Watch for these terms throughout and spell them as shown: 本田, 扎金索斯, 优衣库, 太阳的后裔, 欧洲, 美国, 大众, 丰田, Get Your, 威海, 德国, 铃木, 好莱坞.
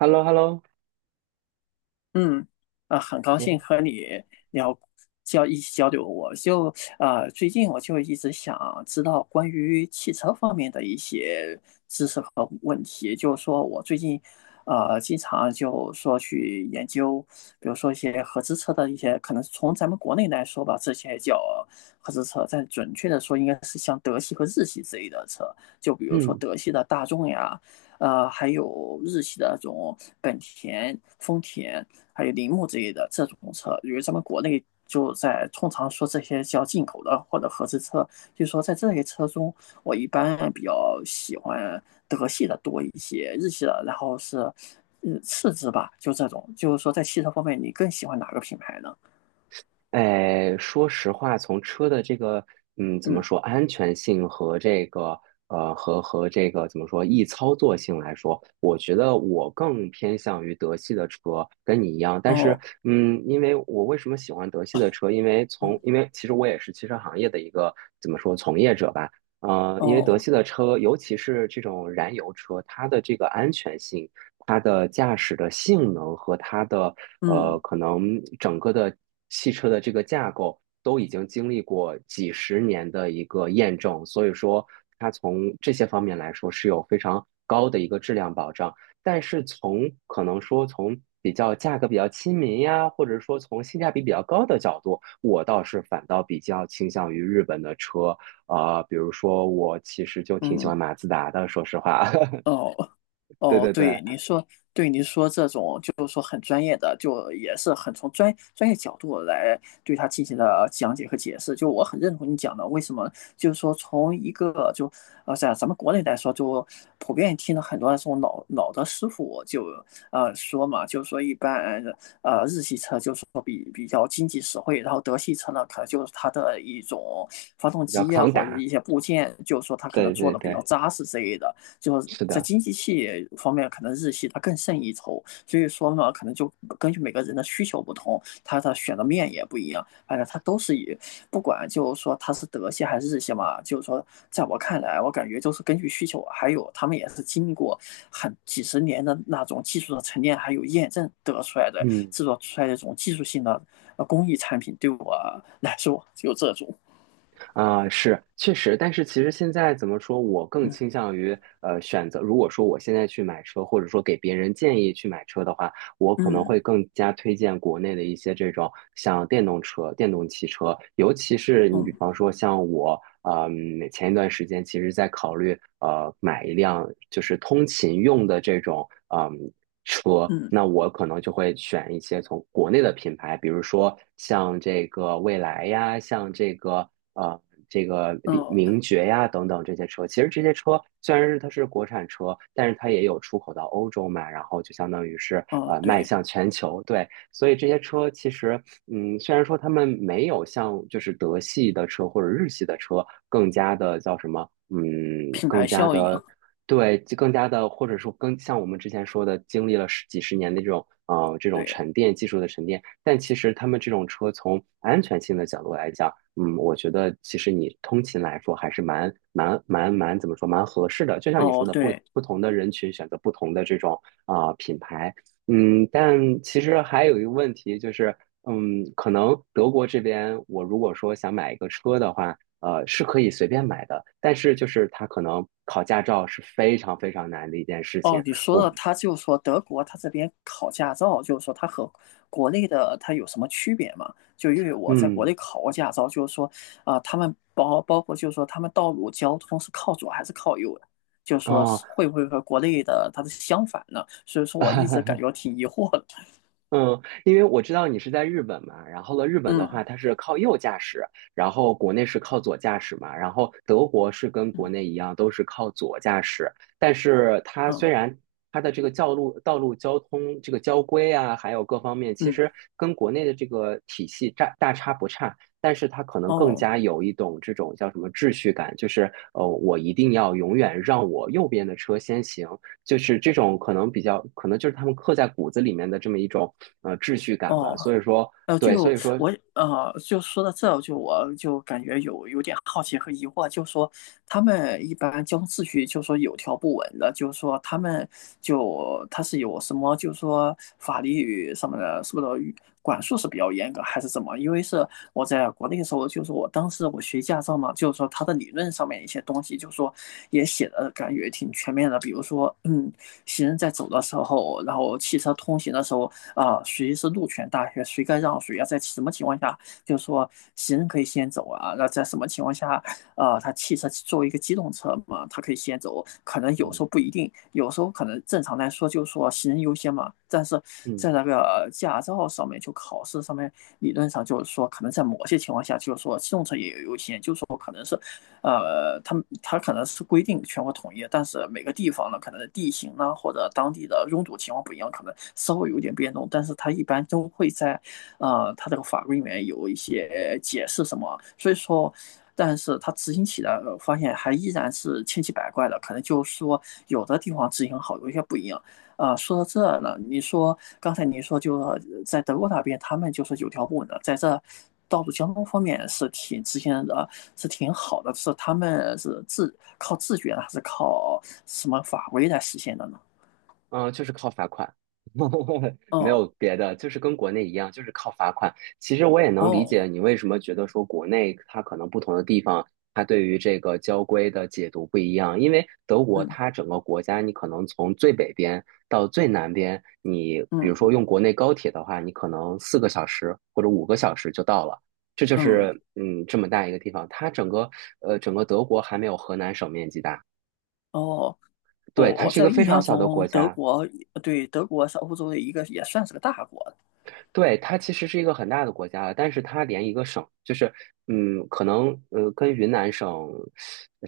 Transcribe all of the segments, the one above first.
h e l l o h e l l o。 嗯，啊，很高你。兴和你聊交一起交流。我就最近我就一直想知道关于汽车方面的一些知识和问题。就是说我最近经常就说去研究，比如说一些合资车的一些，可能从咱们国内来说吧，这些叫合资车，但准确的说应该是像德系和日系之类的车，就比如说嗯。德系的大众呀，还有日系的这种本田、丰田。还有铃木之类的这种车，因为咱们国内就在通常说这些叫进口的或者合资车，就是说在这些车中，我一般比较喜欢德系的多一些，日系的，然后是嗯次之吧，就这种，就是说在汽车方面，你更喜欢哪个品牌呢？哎，说实话，从车的这个怎么嗯。说安全性和这个和这个怎么说易操作性来说，我觉得我更偏向于德系的车，跟你一样。但是哦。因为我为什么喜欢德系的车？因为从嗯。因为其实我也是汽车行业的一个怎么说从业者吧。因为德哦。系的车，尤其是这种燃油车，它的这个安全性。它的驾驶的性能和它的嗯。可能整个的汽车的这个架构都已经经历过几十年的一个验证，所以说它从这些方面来说是有非常高的一个质量保障。但是从可能说从比较价格比较亲民呀，或者说从性价比比较高的角度，我倒是反倒比较倾向于日本的车。比如说我其实就挺喜欢嗯。马自达的，说实话。哦。对哦，对对，对，您说，对您说这种就是说很专业的，就也是很从专业角度来对它进行了讲解和解释。就我很认同你讲的，为什么就是说从一个就在咱们国内来说，就普遍听了很多这种老的师傅就说嘛，就是说一般日系车就是说比较经济实惠，然后德系车呢可能就是它的一种发动比较机啊抗或者打。一些部件，就是说它可能对做对的比对，较扎实之类的。就是是在的。经济系方面，可能日系它更胜一筹。所以说呢，可能就根据每个人的需求不同，它的选的面也不一样。反正它都是以，不管就是说它是德系还是日系嘛，就是说，在我看来，我感觉就是根据需求，还有他们也是经历过很几十年的那种技术的沉淀，还有验证得出来的嗯。制作出来的这种技术性的工艺产品，对我 来说就这种，是确实，但是其实现在怎么说，我更倾嗯。向于选择。如果说我现在去买车，或者说给别人建议去买车的话，我可能嗯。会更加推荐国内的一些这种像电动车、电动汽车，尤其是你嗯。比方说像我，前一段时间其实在考虑买一辆就是通勤用的这种。嗯车，嗯。嗯。那我可能就会选一些从国内的品牌，比如说像这个蔚来呀，像呃这个李名爵呀等等这些车。其实这些车虽然是它是国产车，但是它也有出口到欧洲嘛，然后就相当于是哦、迈对，向全球。对，所以这些车其实虽然说他们没有像就是德系的车或者日系的车更加的叫什么。嗯，品牌更加效应。的对，就更加的，或者说更像我们之前说的，经历了十几十年的这种这种对，沉淀技术的沉淀。但其实他们这种车从安全性的角度来讲，我觉得其实你通勤来说还是蛮蛮蛮蛮怎么说蛮合适的。就像你哦，说的，不对。不同的人群选择不同的这种品牌。但其实还有一个问题就是，可能德国这边我如果说想买一个车的话。是可以随便买的，但是就是他可能考驾照是非常非常难的一件事哦，情。你说到我。他就说德国他这边考驾照，就是说他和国内的他有什么区别嘛？就因为我在国嗯。内考过驾照，就是说啊、他们包括就是说他们道路交通是靠左还是靠右的，就是说哦。是会不会和国内的它是相反呢？所以说我一直感觉 挺疑惑的。嗯，因为我知道你是在日本嘛，然后呢，日 本的嗯。话它是靠右驾驶，然后国内是靠左驾驶嘛，然后德国是跟国嗯。内一样都是靠左驾驶。但是它嗯。虽然它的这个道路交通这个交规啊，还有各方面，其嗯。实跟国内的这个体系差不差，但是它可能更哦。加有一种这种叫什么秩序感，就是我一定要永远让我右边的车先行。就是这种可能比较，可能就是他们刻在骨子里面的这么一种秩序感吧。哦。所以说，对，所以说，就说到这儿就我就感觉有点好奇和疑惑，就说他们一般交通秩序，就说有条不紊的，就是说他们就他是有什么，就是说法律什么的，是不是管束是比较严格，还是怎么？因为是我在国内的时候，就是我当时我学驾照嘛，就是说他的理论上面一些东西，就是说也写的感觉挺全面的，比如说嗯，行人在走的时候，然后汽车通行的时候。啊，谁是路权大学，谁该让谁啊，在什么情况下，就是说行人可以先走啊，那在什么情况下，啊，他汽车作为一个机动车嘛，它可以先走，可能有时候嗯不一定，有时候可能正常来说就是说行人优先嘛，但是在嗯。那个驾照上面就考试上面理论上就是说，可能在某些情况下就是说机动车也有优先，就是说可能是它它可能是规定全国统一，但是每个地方呢，可能地形呢或者当地的拥堵情况不一样，可能稍微有点变动，但是它一般都会在，它这个法规里面有一些解释什么，所以说。但是它执行起来，发现还依然是千奇百怪的，可能就是说有的地方执行好，有些不一样。啊，说到这呢，你说刚才你说就在德国那边，他们就是有条不紊的，在这道路交通方面是挺之前的，是挺好的，是他们是自靠自觉呢，还是靠什么法规来实现的呢？嗯，就是靠罚款。没有哦。别的，就是跟国内一样，就是靠罚款。其实我也能理解哦。你为什么觉得说国内它可能不同的地方，它对于这个交规的解读不一样。因为德国嗯。它整个国家，你可能从最北边到最南边，你比如嗯。说用国内高铁的话，你可能4个小时或者5个小时就到了。这就嗯。是这么大一个地方，它整个整个德国还没有河南省面积大。哦。对，我它我是一在个印非常象小的中，国德家。国对德国是欧洲的一个，也算是个大国。对，它其实是一个很大的国家了，但是它连一个省，就是，可能跟云南省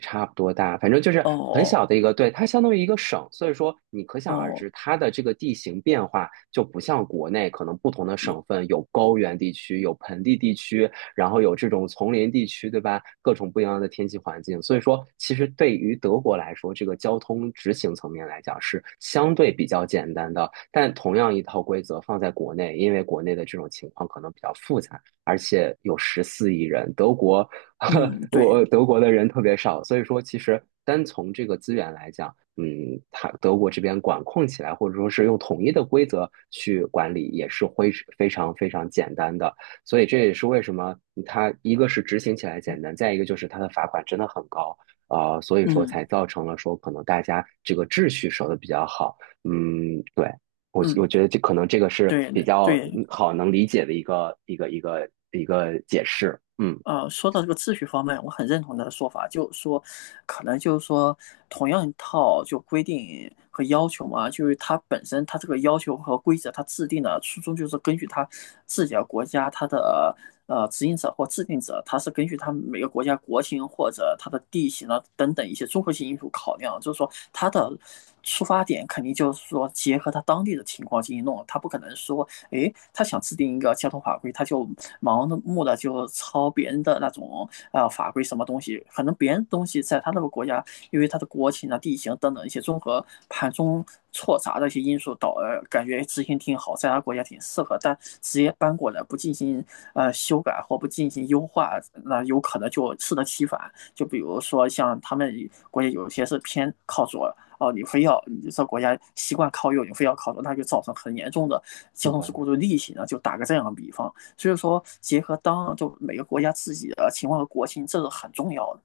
差不多大，反正就是很小哦。的一个。对，它相当于一个省，所以说你可想而哦，知，它的这个地形变化就不像国内，可能不同的省份有高原地区，有盆地地区，然后有这种丛林地区，对吧？各种不一样的天气环境，所以说其实对于德国来说，这个交通执行层面来讲是相对比较简单的。但同样一套规则放在国内，因为国内的这种情况可能比较复杂，而且有14亿人。德国呵 嗯，对，我德国的人特别少，所以说其实单从这个资源来讲。嗯，它德国这边管控起来，或者说是用统一的规则去管理，也是非常非常简单的。所以这也是为什么它一个是执行起来简单，再一个就是它的罚款真的很高。所以说嗯。才造成了说可能大家这个秩序守得比较好。嗯，对。我嗯，我觉得这可能这个是对比对较对，好能理解的一个解释。嗯。说到这个秩序方面，我很认同他的说法，就是说，可能就是说，同样一套就规定和要求嘛，就是它本身它这个要求和规则，它制定的初衷就是根据它自己的国家它的执行者或制定者，它是根据他们每个国家国情或者它的地形啊等等一些综合性因素考量，就是说它的出发点肯定就是说结合它当地的情况进行弄，它不可能说诶，他想制定一个交通法规，他就盲目的就抄别人的那种法规什么东西，可能别人东西在他那个国家，因为他的国情啊、地形等等一些综合盘中错杂的一些因素，感觉执行挺好，在他国家挺适合，但直接搬过来不进行修改或不进行优化，那有可能就适得其反。就比如说像他们国家有些是偏靠左。哦，你非要你这国家习惯靠右，你非要靠左，那就造成很严重的交是通事的。故的利息呢，就打个这样的比方。所以说，结合当就每个国家自己的情况和国情，这是很重要的。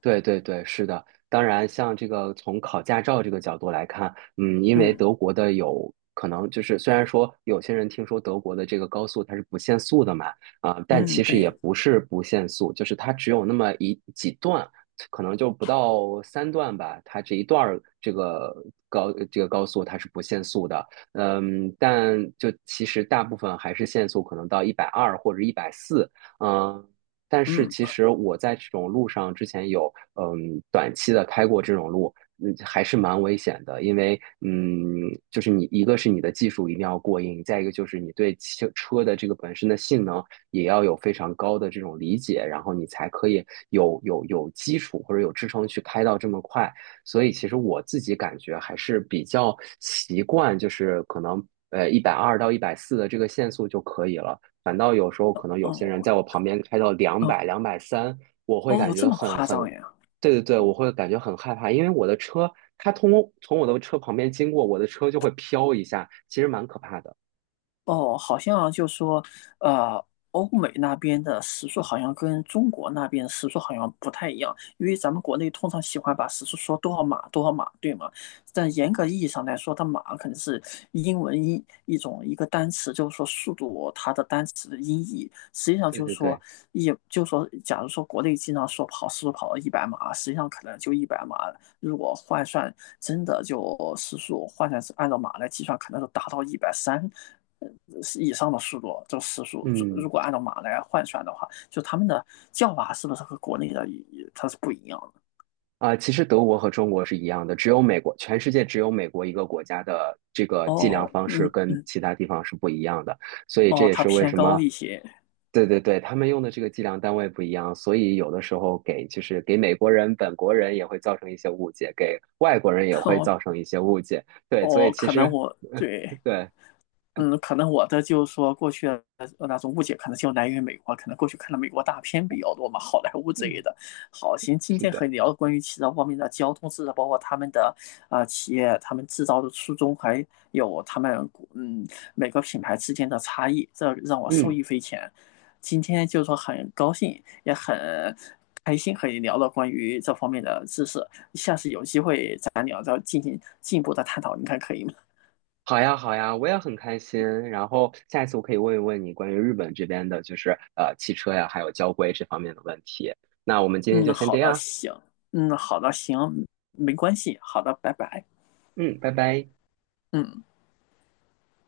对对对，是的。当然，像这个从考驾照这个角度来看。嗯，因为嗯。德国的有可能就是，虽然说有些人听说德国的这个高速它是不限速的嘛。但嗯，其实也对。不是不限速，就是它只有那么几段，可能就不到3段吧，它这一段儿这个高速它是不限速的。但就其实大部分还是限速，可能到一百二或者一百四。嗯，但是其嗯。实我在这种路上之前有短期的开过这种路。还是蛮危险的，因为就是你一个是你的技术一定要过硬，再一个就是你对汽车的这个本身的性能也要有非常高的这种理解，然后你才可以有基础或者有支撑去开到这么快。所以其实我自己感觉还是比较习惯，就是可能一百二到一百四的这个限速就可以了。反倒有时候可能有些人哦。在我旁边开到两哦。百、230，我会哦，感这觉么很夸很，张呀？对对对，我会感觉很害怕，因为我的车它从我的车旁边经过，我的车就会飘一下，其实蛮可怕的。哦，好像就说，呃，欧美那边的时速好像跟中国那边的时速好像不太一样，因为咱们国内通常喜欢把时速说多少码多少码，对吗？但严格意义上来说，它码可能是英文一种一个单词，就是说速度它的单词的音译。实际上对就是对说，对，也就是说，假如说国内经常说跑时速跑到一百码，实际上可能就一百码，如果换算真的就时速换算是按照马来计算，可能是达到130以上的速度，这个时速如嗯。果按照马来换算的话，就他们的叫法是不是和国内的它是不一样的？其实德国和中国是一样的，只有美国，全世界只有美国一个国家的这个计量哦，方式嗯，跟其他地方是不一样的。所以这哦，也它是为偏什高么，一些。对对对，他们用的这个计量单位不一样，所以有的时候就是给美国人、本国人也会造成一些误解，给外国人也 会哦。造成一些误解。对，所哦，以其可能实。我 对对。嗯，可能我的就是说过去的那种误解，可能就来源于美国，可能过去看的美国大片比较多嘛，好莱坞之类嗯。的。好，行，今是天和你的。聊关于汽车方面的交通知识，包括他们的啊、企业、他们制造的初衷，还有他们嗯每个品牌之间的差异，这让我受嗯。益匪浅。今天就是说很高兴，也很开心和你聊了关于这方面的知识。下次有机会咱俩再进行进一步的探讨，你看可以吗？好呀，好呀，我也很开心。然后下一次我可以问一问你关于日本这边的，就是汽车呀，还有交规这方面的问题。那我们今天就嗯，先好这的，样。行，嗯，好的，行，没关系，好的，拜拜，嗯，拜拜。嗯。